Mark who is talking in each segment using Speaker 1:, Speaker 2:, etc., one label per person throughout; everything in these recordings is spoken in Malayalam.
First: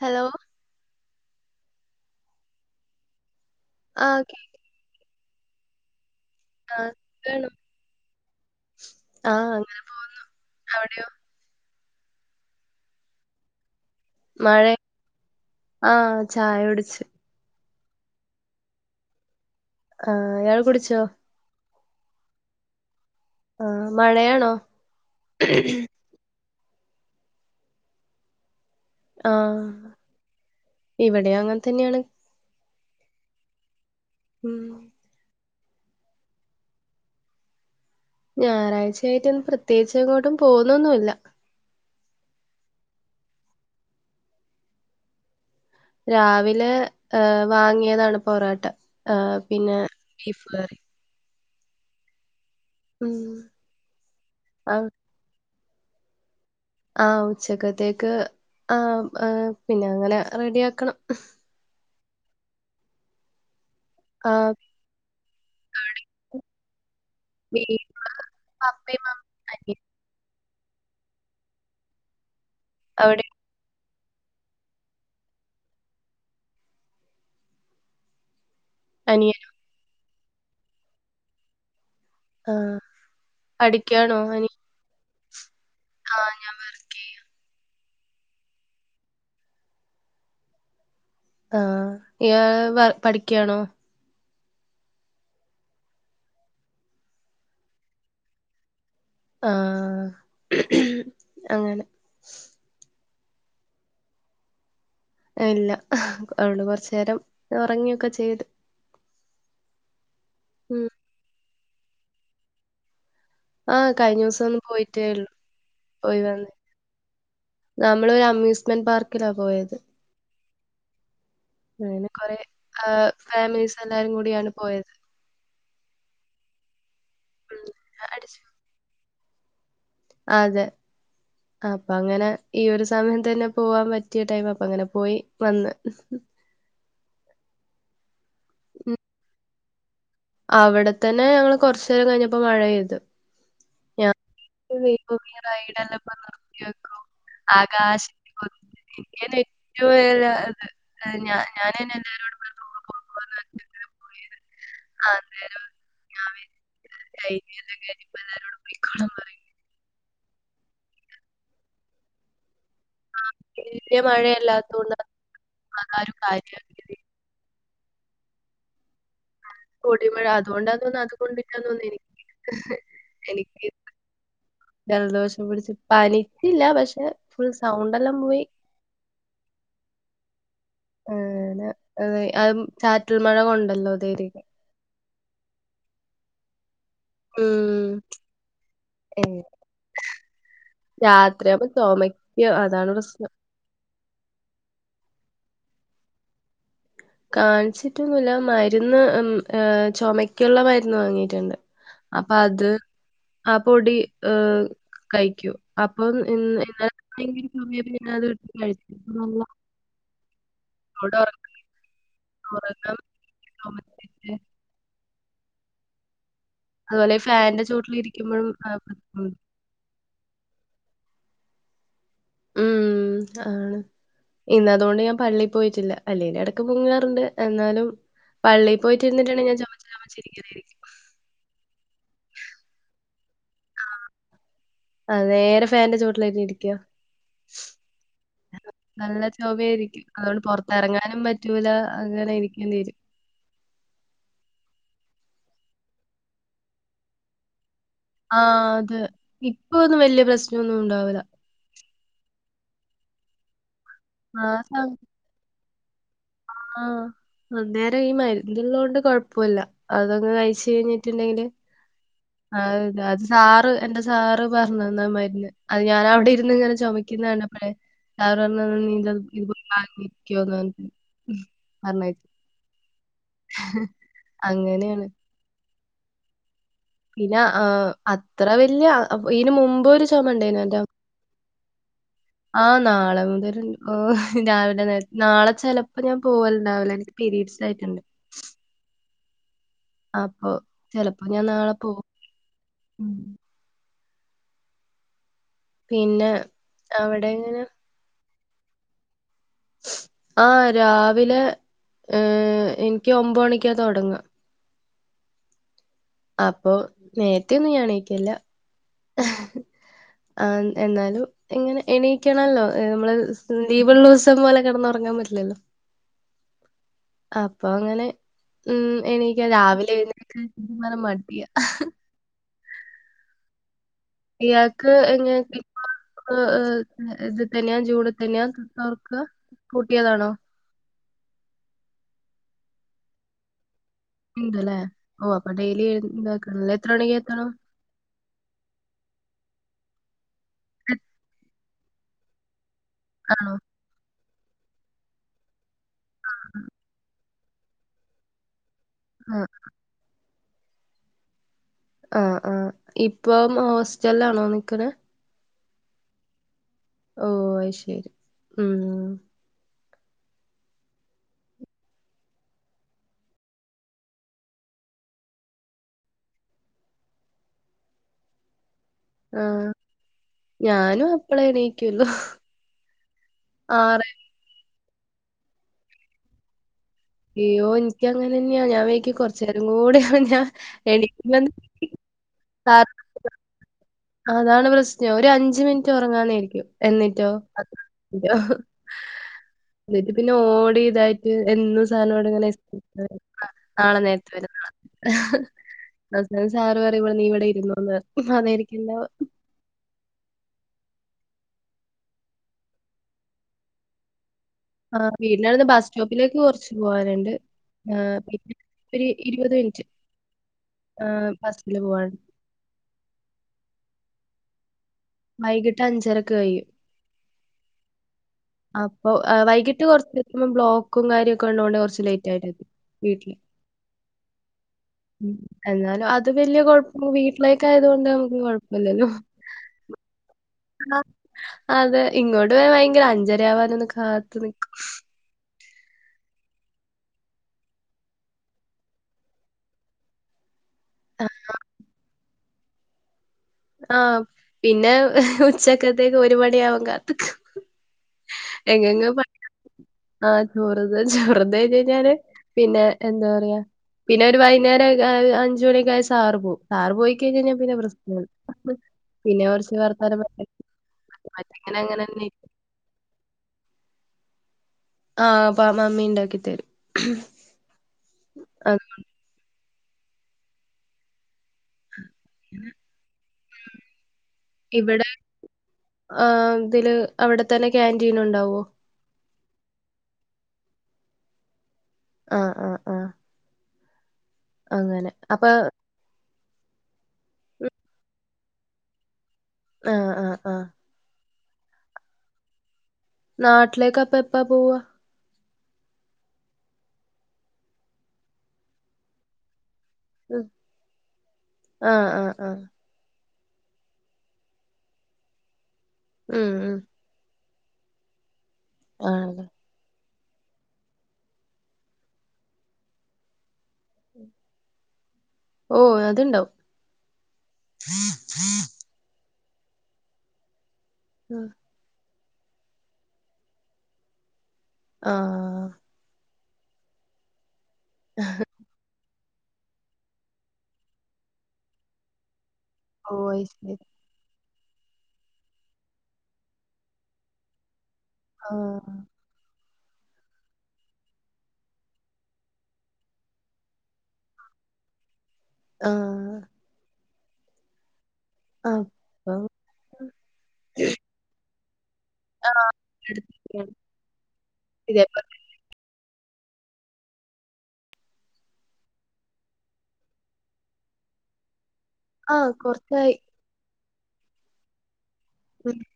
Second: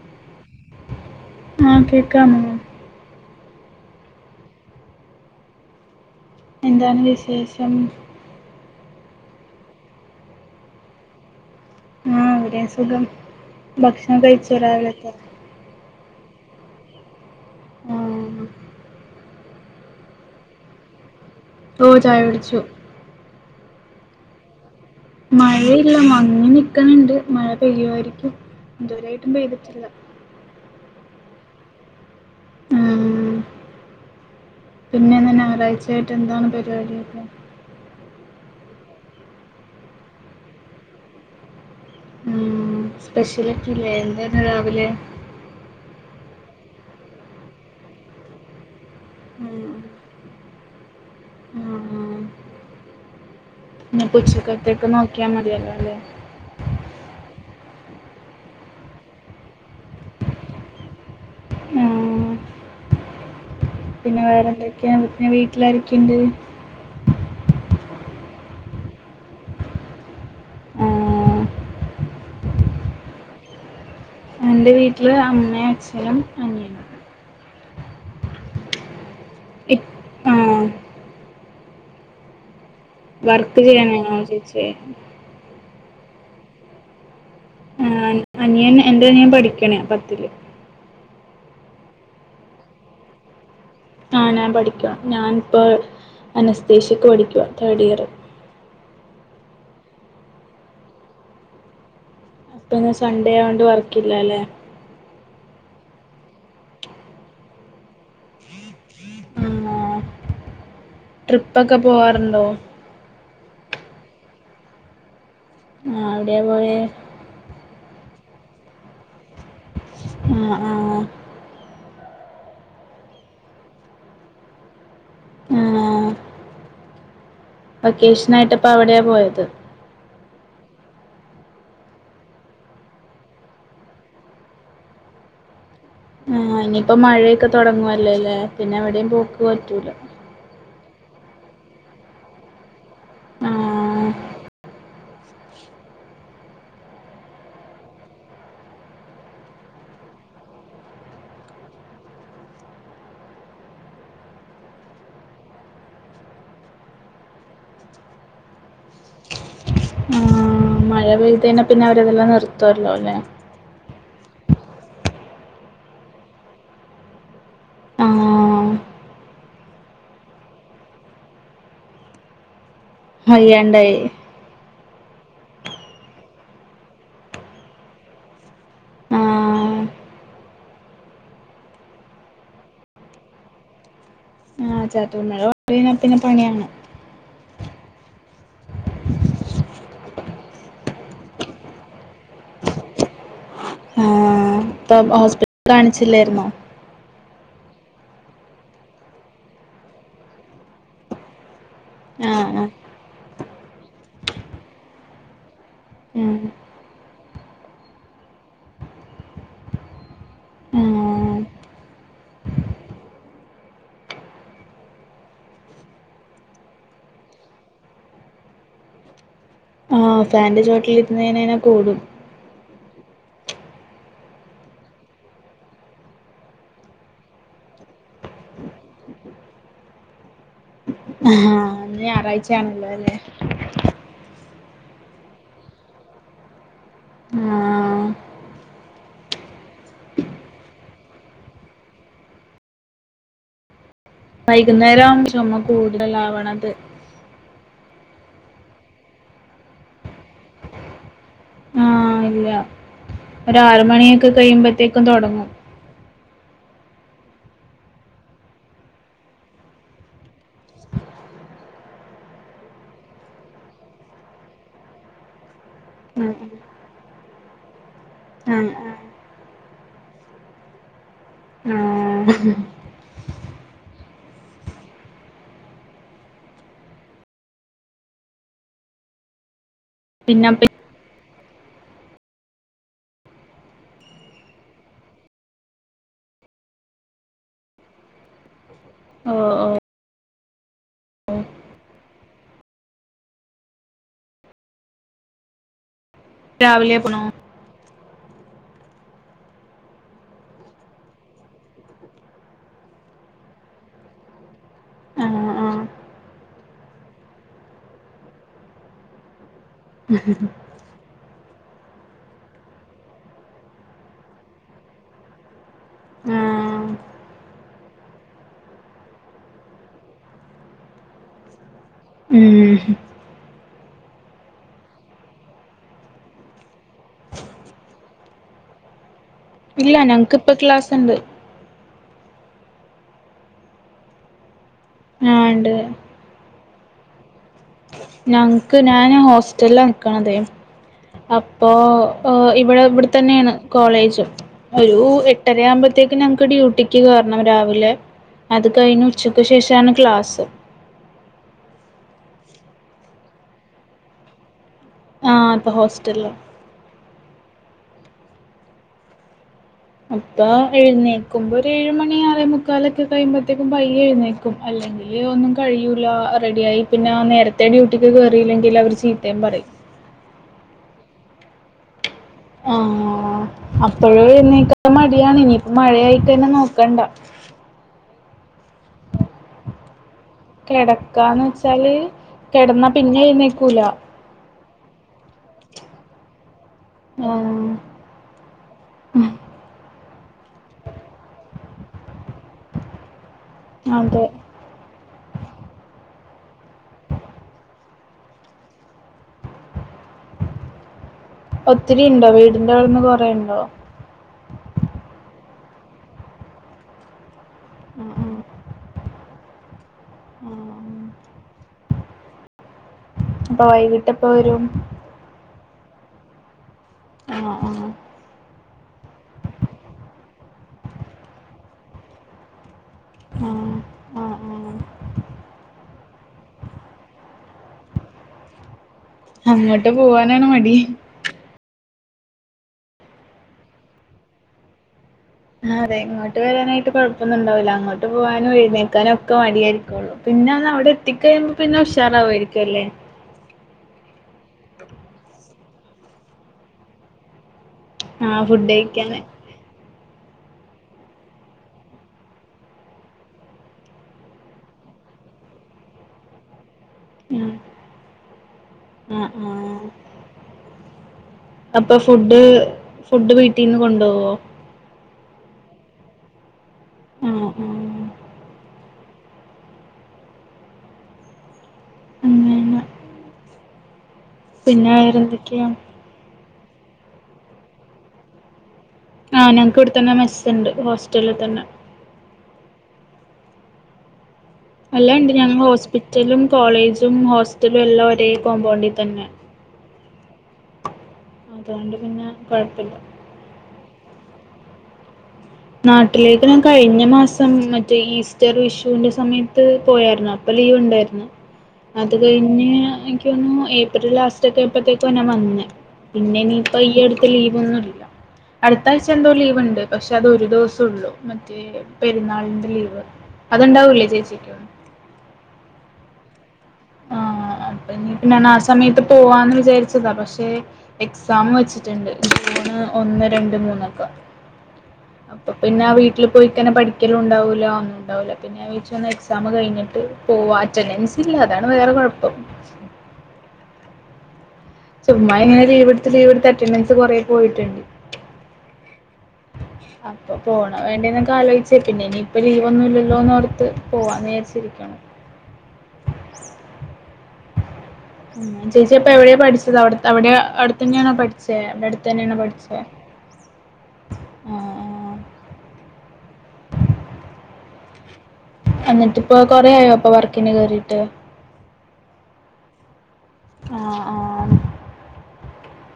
Speaker 1: ഹലോ
Speaker 2: ആഹ് കേക്കാമോ?
Speaker 1: ആ ക്കെ കേക്കാം.
Speaker 2: എന്താണ്
Speaker 1: സുഖാണോ?
Speaker 2: വിശേഷം?
Speaker 1: ആ അങ്ങനെ പോന്നു അവടെയോ?
Speaker 2: ആ ഇവിടെയും സുഖം ഭക്ഷണം കഴിച്ചോ
Speaker 1: മഴ
Speaker 2: രാവ്ലത്ത?
Speaker 1: ആ ചായ കുടിച്ച്
Speaker 2: ആഹ്
Speaker 1: ആഹ് ഇയാള് കുടിച്ചോ
Speaker 2: ഓ ചായ കുടിച്ചു
Speaker 1: ആഹ് മഴയാണോ
Speaker 2: മഴയില്ല മങ്ങി നിക്കണ് ണ്ട് മഴ പെയ്യുവായിരിക്കും. ഇതുവരായിട്ടും
Speaker 1: ആഹ്
Speaker 2: പെയ്തിട്ടില്ല
Speaker 1: ഇവിടേയ് അങ്ങൻത്തെന്യാണ്
Speaker 2: ഉം
Speaker 1: ഉം
Speaker 2: പിന്നെ ഇന്ന് ഞായറാഴ്ചയായിട്ട് എന്താണ് പരിപാടിയൊക്കെ
Speaker 1: ഞായറാഴ്ചയായിട്ടിന്ന് പ്രത്യേകിച്ച് എങ്ങോട്ടും പോകുന്നൊന്നു ഇല്ല.
Speaker 2: ഉം സ്പെഷ്യലാക്കിലേ എന്തായിര്ന്നു രാവിലെ
Speaker 1: രാവിലെ എ വാങ്ങിയതാണ് പൊറോട്ട ആ പിന്നെ ബീഫ് കറിം
Speaker 2: ആണോ
Speaker 1: ഉം
Speaker 2: ഇഞ്പ്പൊ
Speaker 1: ആ
Speaker 2: ഉച്ചക്കയ്ത്തേക്ക് നോക്കിയാ മതിയല്ലോ അല്ലേ
Speaker 1: ആഹ് ഉച്ചക്കയ്ത്തേക്ക് ആഹ് എഹ് പിന്നെ അങ്ങനെ റെഡി ആക്കണം
Speaker 2: ആഹ് പിന്നെ
Speaker 1: ആ
Speaker 2: വേറെന്തെക്കെയാ പിന്നെ വീട്ടിലാരെക്കെ ഇണ്ട്
Speaker 1: വീട്ട്ല് പപ്പയും മമ്മ്
Speaker 2: ആഹ്
Speaker 1: അവ്ടെ
Speaker 2: എൻ്റെ വീട്ട്ല് അമ്മേം അച്ഛനും അനിയനും
Speaker 1: അനിയനും
Speaker 2: [unintelligible] ആഹ്
Speaker 1: ആഹ്
Speaker 2: വർക്ക് ചെയ്യാണോ എങ്ങനേണ് ചേച്ചി
Speaker 1: ആഹ് ഞാന് വർക്കെയ്യാ
Speaker 2: ആഹ് അനി അനിയൻ എന്റനിയൻ പഠിക്കണ് പത്തില്
Speaker 1: ആഹ് ഇയാ വ പഠിക്ക്യാണോ
Speaker 2: ആഹ് ഞാൻ പഠിക്കുവാ ഞാന് ഇപ്പോ അനസ്തേഷ്യക്ക് പഠിക്കുവാ തേർഡ് ഇയർ
Speaker 1: ആഹ് അങ്ങനെ
Speaker 2: അപ്പ ഇന്ന് സൺഡേ ആയോണ്ട് വർക്കില്ല അല്ലേ
Speaker 1: ഇല്ല അഓണ്ട് കൊർച്ചേരം ഒറങ്ങിയൊക്കെ ചെയ്ത്
Speaker 2: ആഹ്
Speaker 1: ഉം
Speaker 2: ട്രിപ്പക്കെ പോവാറുണ്ടോ
Speaker 1: ആഹ് കഴിഞ്ഞുസം ഒന്ന് പോയിറ്റേ ഒള്ളൂ
Speaker 2: ആഹ് എവിടെയാ പോയേ
Speaker 1: നമ്മള് ഒര് അമ്യൂസ്മെന്റ് പാർക്കിലാ പോയത്
Speaker 2: ആഹ് ആഹ്
Speaker 1: അങ്ങനെ കൊറേ ഫാമിലീസ് എല്ലാരും കൂടിയാണ് പോയത്
Speaker 2: ആഹ്
Speaker 1: ഉം അടിച്ചു
Speaker 2: വെക്കേഷ്നായിട്ട് ഇപ്പ അവിടെയാ പോയത്
Speaker 1: അതെ അപ്പ അങ്ങന ഈ ഒരു സമയം തന്നെ പോവാൻ പറ്റിയ ടൈമ് അപ്പ അങ്ങന പോയി വന്ന്
Speaker 2: ഏ ഇനിയിപ്പൊ മഴയൊക്കെ തൊടങ്ങുവല്ലേ ല്ലേ പിന്നെ എവിടെയും പോക്ക് പറ്റൂല
Speaker 1: അവിടത്തന്നെ ഞങ്ങള് കൊർച്ചേരം കഴിഞ്ഞപ്പോ മഴ പെയ്ത് ഞാ
Speaker 2: ആ
Speaker 1: വീ പുതിയ റൈഡെല്ലാം ഇപ്പം നിർത്തി വെക്കും ആകാശത്തി കൂടി എനിക്കയില് ഏറ്റവും ഏല് അത് ഏഹ് ഞാ ഞാനെന്നെ എല്ലാരോടും പറഞ്ഞു ആഹ് അന്നേരം ഞാന് കഴിഞ്ഞ് [unintelligible] എല്ലരോട് പോയിക്കോളാം പറിയും
Speaker 2: ആഹ് ഉം മഴ പെയ്തേനാ പിന്നെ അവര് അതല്ലാം നിർത്തല്ലോ അല്ലേ
Speaker 1: വല്ല്യ മഴയല്ലാത്തോണ്ട് [unintelligible] ആരും കാര്യ
Speaker 2: ആഹ്
Speaker 1: പൊടിമഴ അത് കൊണ്ടാ തോന്ന് അത് കൊണ്ടിട്ടന്ന് വന്നീനി
Speaker 2: വയ്യാണ്ടായേ
Speaker 1: ജലദോഷം പിടിച്ച് പനിച്ചില്ല പക്ഷേ ഫുള്ള് സൗണ്ടല്ലാം പോയി
Speaker 2: ആഹ്
Speaker 1: അങ്ങനെ അതെ ആഹ് ചാറ്റൽ മഴ കൊണ്ടല്ലോ അതേരിക്കും
Speaker 2: ആഹ് ചാറ്റൽ മഴ കൊണ്ട് കഴിഞ്ഞാ പിന്നെ പണിയാണ്
Speaker 1: ഉം എനി രാത്രിയാവുമ്പോ ചൊമയ്ക്കും അതാണ് പ്രശ്നം
Speaker 2: അപ്പം ഹോസ്പിറ്റല് കാണിച്ചില്ലേരുന്നോ
Speaker 1: കാണ്ച്ചിട്ടൊന്നുല്ല മരുന്ന് ഉം ഏഹ് ചൊമക്കുള്ള മരുന്ന് വാങ്ങിയിട്ടുണ്ട് അപ്പ
Speaker 2: ആഹ്
Speaker 1: അത്
Speaker 2: ആഹ്
Speaker 1: ആ പൊടി ഏഹ് കഴിക്ക്യും അപ്പം
Speaker 2: ഉം
Speaker 1: ഇന്ന ഇന്നലത്തെങ്കിലും സമയത്ത് പിന്നെ അത് എടുത്ത് കഴി ഇല്ലല്ല അവടെ ഒറ
Speaker 2: ആഹ്
Speaker 1: ഒറങ്ങാം അതുപോലെ ഈ ഫാന്റെ ചോട്ടില് ഇരിക്ക്യുമ്പഴും ആഹ് ഉം
Speaker 2: ആഹ് ഫാന്റെ ചോട്ടിലിര്ന്നഴിഞ്ഞ് കഴിഞ്ഞാ കൂടും
Speaker 1: ഉം ആണ് ഇന്ന് അതോണ്ട് ഞാൻ പള്ളി പോയിട്ടില്ല അല്ലേല്ലും എടക്ക് മുങ്ങാറുണ്ട് എന്നാലും പള്ളി പോയിട്ട് ഇരിന്നിട്ടേല് ഞാൻ ചൊമച്ച് ചൊമച്ച് ഇങ്ങനെയിരിക്കും
Speaker 2: ആഹ് ഹാ ഇന്ന് ഞായറാഴ്ചയാണല്ലോ അല്ലേ
Speaker 1: ആഹ് ആഹ് നേരെ ഫാന്റെ ചോട്ടിലായിട്ട് ഇരിക്കോ
Speaker 2: ആഹ്
Speaker 1: നല്ല ചൊമേരിക്കും അതോണ്ട് പൊറത്തറങ്ങാനും പറ്റൂല അങ്ങനെ ഇരിക്കേണ്ടി വരും
Speaker 2: വൈകുന്നേരം ചൊമ കൂടുതലാവ്ണത്
Speaker 1: ആഹ് അത് ഇപ്പ ഒന്നും വെല്ല്യ പ്രശ്നൊന്നും ഇണ്ടാവുല്ല
Speaker 2: ആഹ് ഇല്ല ഒരു ആറ് മണിയെക്കെ
Speaker 1: ആ
Speaker 2: കഴിയുമ്പത്തേക്കും തൊടങ്ങും
Speaker 1: ആഹ് അന്നേരം ഈ മര്ന്ന്ള്ളോണ്ട് കൊഴപ്പല്ല അതങ്ങ് കഴിച്ച് കഴിഞ്ഞിട്ട്ണ്ടെങ്കില് അത് അത് സാറ് എന്റെ സാറ് പറഞ്ഞന്നാ മരുന്ന് അത് ഞാനാ അവടെ
Speaker 2: ആഹ്
Speaker 1: ഇരുന്ന് ഇങ്ങനെ ചൊമ ക്കിന്ന കണ്ടപ്പഴെ സാർ പറഞ്ഞ്
Speaker 2: ആഹ്
Speaker 1: നീ ഇത്
Speaker 2: ആഹ്
Speaker 1: ഇതൊന്ന് വാങ്ങിക്ക്യോന്നർഞ്ഞ് ഉം പറ്ഞ്ഞയി
Speaker 2: ഉം
Speaker 1: അങ്ങനേണ് പിന്നെ ആ അത്ര വെല്ല്യ അപ് ഈന് മുമ്പ് ഒരു ചൊമ
Speaker 2: പിന്നെ പി
Speaker 1: ഇണ്ടേനല്ലോ [inaudible] ആഹ് നാളെ മുതല് ഓഹ് രാവിലെ നേര് നാളെ ചെലപ്പം ഞാൻ പോവല് ഇണ്ടാവൂല്ല എനിക്ക് പിരീഡ്സായിട്ടുണ്ട്
Speaker 2: ഓഹ് ഓഹ്
Speaker 1: അപ്പൊ ചെലപ്പോ ഞാൻ നാളെ പോവു ഉം പിന്നെ
Speaker 2: രാവിലെ പോണോ
Speaker 1: അവിടെ എങ്ങനെ ആഹ് രാവിലെ ഏഹ് ഇന്ക്കി ഒമ്പണിക്കാ തൊടങ്ങാ
Speaker 2: ആഹ് ആഹ്
Speaker 1: അപ്പൊ നേരത്തെ ഒന്നും ഞാൻ എണീക്കേല്ല ആഹ് എന്നാലും ഇങ്ങനെ എണീക്കണല്ലോ നമ്മള് ലീവ്ള്ളൂസം പോലെ കിടന്ന് ഉറങ്ങാൻ പറ്റില്ലല്ലോ
Speaker 2: ആഹ്
Speaker 1: അപ്പൊ അങ്ങനെ ഉം എണീക്ക രാവിലെ എഴുന്നേക്കാൻ മടിയ
Speaker 2: ഉം
Speaker 1: ഇയാക്ക് എങ്ങനെണ്ട് ഇപ്പ ഏഹ് ഏഹ് ഇത് തന്നെയാ ജൂണി തന്നെയാ തൊർക്ക
Speaker 2: ഇല്ല ഞങ്ങക്ക്പ്പ ക്ലാസ്ണ്ട്
Speaker 1: ഇണ്ട്ല്ലേ ഓഹ്
Speaker 2: ആഹ്
Speaker 1: അപ്പൊ
Speaker 2: ഇണ്ട്
Speaker 1: ഡെയിലി ഇതാക്കണല്ലേ എത്ര മണിക്ക് എത്തണം
Speaker 2: ഞങ്ങക്ക് ഞാൻ ഹോസ്റ്റലില നിക്കണതെ
Speaker 1: എ-
Speaker 2: അപ്പോ ഇവിടെ ഇവിടെ ത്തന്നെയാണ്
Speaker 1: ആണോ?
Speaker 2: കോളേജ് ഒരു എട്ടര ആമ്പോത്തെക്ക് ഞങ്ങക്ക് ഡ്യൂട്ടിക്ക്‌ കേറണ റണം രാവിലെ അത് കഴിഞ്ഞു
Speaker 1: ആ
Speaker 2: ഉച്ചക്ക് ശേഷാണ് ക്ലാസ്സ്
Speaker 1: ആഹ് ആഹ് ഇപ്പം ഹോസ്റ്റലിലാണോ നിക്കണെ
Speaker 2: ആഹ് ഇപ്പം ഹോസ്റ്റലില
Speaker 1: ഓഹ് അയ് ശരി ഉം
Speaker 2: അപ്പൊ എഴുന്നേക്കുമ്പോ ഒരു ഏഴുമണി ആറേ മുക്കാലൊക്കെ കഴിയുമ്പോഴത്തേക്കും പയ്യേ എഴുന്നേക്കും അല്ലെ ഒന്നും കഴിയൂല്ല റെഡിയായി പിന്നെ നേരത്തെ ഡ്യൂട്ടിക്ക് കയറിയില്ലെങ്കി അവര് ചീത്ത
Speaker 1: ആഹ് ഞാനും അപ്പളെ എണീകൊള്ളു
Speaker 2: ആഹ് അപ്പോഴും എഴുന്നേക്കാ മടിയാണ് ഇനിയിപ്പോ മഴയായിക്കഴിഞ്ഞ നോക്കണ്ട
Speaker 1: അയ്യോ എനിക്കങ്ങനെ അന്നെയാ ഞാൻ വൈക്ക് കുറച്ച് നേരം കൂടെയ ഞാൻ
Speaker 2: കിടക്കാന്ന്
Speaker 1: എണീക്കുമെന്ന്
Speaker 2: വെച്ചാല് കിടന്ന പിന്നെ എഴുന്നേക്കൂല
Speaker 1: അതാണ് പ്രശ്നം ഒരു അഞ്ച് മിനിറ്റ് ഉറങ്ങാന്ന് വിചാരിക്കും എന്നിട്ടോ
Speaker 2: ആഹ്
Speaker 1: എന്നിട്ട് പിന്നെ ഓടി ഇതായിട്ട് എന്നും സാറിനോട് ഇങ്ങനെ നാളെ
Speaker 2: അതെ
Speaker 1: നേരത്തെ വരും നാ അപ്പോ സാറ് പറേം ഇവിടെ നീ ഇവിടെ ഇരുന്നോന്നറയും അതായിരിക്കല്ല
Speaker 2: ഒത്തിരി ഇണ്ടോ വീടിന്റെ അവിടുന്ന് കൊറേ ഇണ്ടോ?
Speaker 1: ആഹ് വീടിൻ്റെ അവിടുന്ന് ബസ് സ്റ്റോപ്പിലേക്ക് കുറച്ച് പോകാനുണ്ട് ആഹ് പിന്നെ ഇത്തിരി ഇരുപത് മിനിറ്റ് ആഹ് ബസ്സില് പോവാൻ
Speaker 2: അപ്പൊ വൈകിട്ട് എപ്പ വരും?
Speaker 1: വൈകിട്ട് അഞ്ചരക്ക് കഴിയും.
Speaker 2: ആഹ് ആഹ്
Speaker 1: അപ്പൊ വൈകിട്ട് കുറച്ച് എത്തുമ്പോ ബ്ലോക്കും കാര്യൊക്കെ ഉള്ളോണ്ട് കുറച്ച് ലേറ്റ് ആയിട്ടാ എത്തി വീട്ടില്
Speaker 2: ആഹ് ആഹ് ആഹ്
Speaker 1: എന്നാലും അ അത് വലിയ കുഴപ്പ വീട്ടിലേക്ക് ആയതോണ്ട് നമുക്കും കുഴപ്പില്ലല്ലോ.
Speaker 2: അങ്ങോട്ട് പോവാനാണ് മടി.
Speaker 1: അതെ ഇങ്ങോട് വേ ഭയങ്കര അഞ്ചര ആവാനൊന്ന് കാത്തു നിക്കും.
Speaker 2: ആഹ് അതെ ഇങ്ങോട്ട് വരാനായിട്ട് കുഴപ്പമൊന്നും ഉണ്ടാവില്ല അങ്ങോട്ട് പോവാനും എഴുന്നേക്കാനും ഒക്കെ മടിയായിരിക്കോളൂ പിന്നെ ഒന്ന് അവി ടെത്തി
Speaker 1: ആ
Speaker 2: കഴിയുമ്പോ പിന്നെ ഉഷാറാവായിരിക്കും അല്ലേ.
Speaker 1: ആഹ് പിന്നെ ഉച്ചക്കത്തേക്ക് ഒരു മണിയാവാൻ കാത്തു നിക്കും.
Speaker 2: ആ ഫുഡ്
Speaker 1: എങ്ങെങ്ങ്
Speaker 2: കഴിക്കാന്
Speaker 1: പ ആഹ് ചോറുത് ചോറുത് കഴിഞ്ഞ് കഴിഞ്ഞാല് പിന്നെ എന്താ പറയാ പിന്നെ ഒരു വൈകുന്നേരക്കെ അഞ്ചു മണിയൊക്ക ആയ സാറ് പോകും. സാറ് പോയി കഴിഞ്ഞ് കഴിഞ്ഞാ പിന്നെ പ്രശ്‌നാണ്.
Speaker 2: ആഹ് ആഹ്
Speaker 1: അങ്ങനെ
Speaker 2: അപ്പൊ
Speaker 1: അങ്ങനെ തന്നെ
Speaker 2: ഫുഡ്
Speaker 1: ഇരിക്കും.
Speaker 2: ഫുഡ് വീട്ടീന്ന് കൊണ്ടു പോകോ?
Speaker 1: ആഹ് അപ്പ മമ്മി ഇണ്ടാക്കി തരും.
Speaker 2: ആ ആ ഉം
Speaker 1: അങ്ങനെ ആഹ്
Speaker 2: പിന്നെ വേറെ എന്തൊക്കെയാ?
Speaker 1: ആഹ് ഇതില് അവിടെത്തന്നെ ക്യാന്റീൻ ഉണ്ടാവോ?
Speaker 2: ആഹ് ഞങ്ങൾക്ക് ഇവിടെ തന്നെ മെസ്സ് ഉണ്ട്. ഹോസ്റ്റലിൽ തന്നെ.
Speaker 1: ആഹ് ആഹ് ആഹ് അങ്ങനെ അപ്പെ
Speaker 2: റ്റലും കോളേജും ഹോസ്റ്റലും എല്ലാം ഒരേ കോമ്പൗണ്ടിൽ തന്നെ.
Speaker 1: ആഹ് ആഹ് ആഹ്
Speaker 2: അതോണ്ട് പിന്നെ കുഴപ്പമില്ല.
Speaker 1: നാട്ടിലേക്ക് അപ്പെ എപ്പ പോവാ?
Speaker 2: നാട്ടിലേക്ക് ഞാൻ കഴിഞ്ഞ മാസം മറ്റേ ഈസ്റ്റർ, വിഷുവിന്റെ സമയം സമയത്ത്പോയായിരുന്നു. അപ്പൊ ലീവ് ഉണ്ടായിരുന്നു.
Speaker 1: ആഹ്
Speaker 2: അത്
Speaker 1: ആഹ് ആഹ്
Speaker 2: കഴിഞ്ഞ് എനിയ്ക്ക് തോന്നുന്നു ഏപ്രിൽ ലാസ്റ്റ് ഒക്കെ ആയപ്പോഴത്തേക്കാ വന്നേ. പിന്നെ
Speaker 1: ഉം
Speaker 2: ഇനിയിപ്പ
Speaker 1: ഉം
Speaker 2: ഈ അടു ത്ത് ലീവ് ഒന്നുംല്ല. അടുത്ത ആഴ്ച എന്തോ
Speaker 1: ആണല്ലേ
Speaker 2: ലീവ് ഉണ്ട്. പക്ഷെ അത് ഒരു ദിവസം ഉള്ളൂ. മറ്റേ പെരുന്നാളിന്റെ ലീവ്. അത് ഇണ്ടാവൂല്ലേ ചേച്ചിക്ക്.
Speaker 1: ഓഹ് അതുണ്ടാവും.
Speaker 2: ആഹ് അപ്പെ ഇനി ഇപ്പ ഞാൻ ആഹ് സമയത്ത് പോവാന്ന് വിചാരിച്ചതാ. പക്ഷെ എക്സാം വെച്ച് ട്ടുണ്ട്. ജൂൺ ഒന്ന്, രണ്ട്, മൂന്നൊക്കെ അപ്പൊ
Speaker 1: ആഹ്
Speaker 2: പിന്നെ വീ വീട്ടിൽ പോയിക്കഴിഞ്ഞ പഠിക്കലും ഉണ്ടാവൂല്ല. ഒന്നും ഉണ്ടാവൂല്ല. അപ്പ ഞാൻ വേച്ചു എക്സാം കഴിഞ്ഞിട്ട് പോവാ. അറ്റൻഡൻസ് ഇല്ല അതാണ് വേറെ കുഴപ്പം.
Speaker 1: ഓഹ് അയ്ശരി
Speaker 2: ചുമ്മാ ഇങ്ങനെ ലീവെടുത്ത് ലീവ് എടുത്ത് അറ്റൻഡൻസ് കുറേ പോയിട്ടുണ്ട്.
Speaker 1: ആഹ്
Speaker 2: [inaudible] അപ്പൊ പോണോ വേണ്ടേന്നൊക്കെ ആലോചിച്ച് പിന്നെ ഇനിയിപ്പ ലീവൊന്നും ഇല്ലല്ലോന്ന് ഓർത്ത് പോവാന്ന് വിചാരിച്ചിരിക്കണു.
Speaker 1: ആഹ്.
Speaker 2: ചേച്ചി ഇപ്പൊ എവിടെയാ
Speaker 1: അപ്പം
Speaker 2: പഠിച്ചത്? അവിടെ അവിടെ അടുത്തന്നെയാണോ പഠിച്ചെ? അവിടെ അടുത്ത് തന്നെയാണോ പഠിച്ചെ?
Speaker 1: [unintelligible] ഇതേപോലെ
Speaker 2: ആ എന്നിട്ട് ഇപ്പൊ കൊറ ആയോ ഇപ്പൊ വർക്കിന് കേയറിയിട്ട്.
Speaker 1: ആഹ് കൊറച്ചായി.
Speaker 2: ആഹ് ആഹ്
Speaker 1: [inaudible]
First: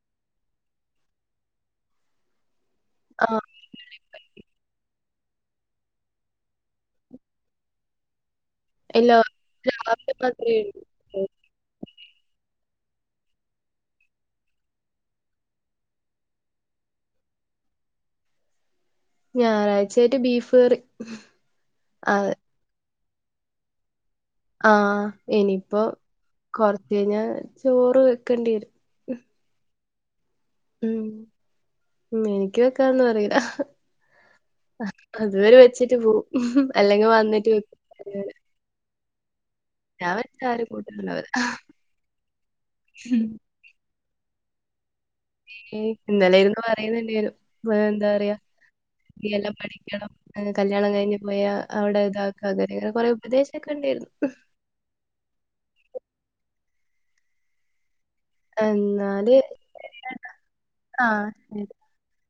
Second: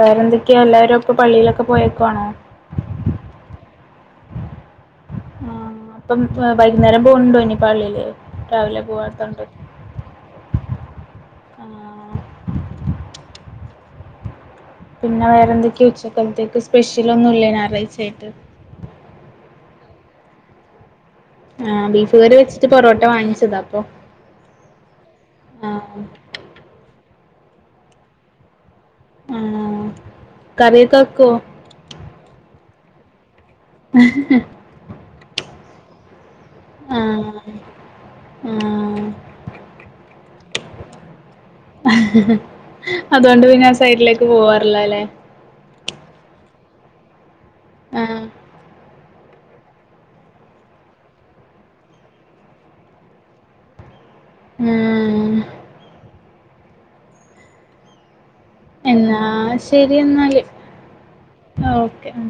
Speaker 2: വേറെ എന്തൊക്കെയാ എല്ലാരും ഇപ്പൊ പള്ളിയിലൊക്കെ പോയേക്കു ആണോ.
Speaker 1: ആഹ്
Speaker 2: ആ അപ്പം വൈകുന്നേരം പോകുന്നുണ്ടോ ഇനി പള്ളിയില്. രാവിലെ പോവാത്തൊണ്ട്.
Speaker 1: രാത്രി മാത്രയുള്ളൂ.
Speaker 2: ആ പിന്നെ വേറെ എന്തൊക്കെയും ഉച്ചക്കത്തേക്ക് സ്പെഷ്യൽ ഒന്നും ഇല്ലേ ഞായറാഴ്ച ആയിട്ട്.
Speaker 1: ഞായറാഴ്ചയായിട്ട് ബീഫ് കറി.
Speaker 2: ആഹ് ബീഫ് കറി വെച്ചിട്ട് പൊറോട്ട വാങ്ങിച്ചതാ അപ്പൊ.
Speaker 1: ആഹ്
Speaker 2: ആ
Speaker 1: ഇനിയിപ്പോ കൊറച്ച് കഴിഞ്ഞാ ചോറ് വെക്കേണ്ടി വരും.
Speaker 2: ആഹ് കറിയൊക്കെ വെക്കുവോ?
Speaker 1: ഉ എനിക്ക് വെക്കാനൊന്നും അറിയില്ല.
Speaker 2: [unintelligible]
Speaker 1: അതുവരെ വെച്ചിട്ട് പോ
Speaker 2: ആഹ് ആഹ്
Speaker 1: ഞാൻ വച്ചാ ആരും കൂട്ടത്ത്ണ്ടാവ്‌ല്ല ഉം
Speaker 2: അതുകൊണ്ട് പിന്നെ സൈഡ്ലേ ക്ക് പോവാറ്ല്ലലേ
Speaker 1: ഉം ഇന്നെലെയിര്ന്ന് പറയ്ന്ന്ണ്ടേരു
Speaker 2: ആ
Speaker 1: എന്താ പറയാ ഇയ്യെല്ലാം പഠിക്കണം കല്യാണം കയ്ഞ്ഞ് പോയാ അവ്ടെ താക്ക അങ്ങെനെങ്ങെനെ കൊറേ ഉപദേശെക്കെ ണ്ടേയ്ര്ന്നു
Speaker 2: ഊം എന്നാ
Speaker 1: എന്നാല്
Speaker 2: ശെരി
Speaker 1: ശരിയെന്നാ
Speaker 2: എന്നാല്
Speaker 1: ആഹ് ശരി
Speaker 2: ആഹ് ഓക്കെ ഉം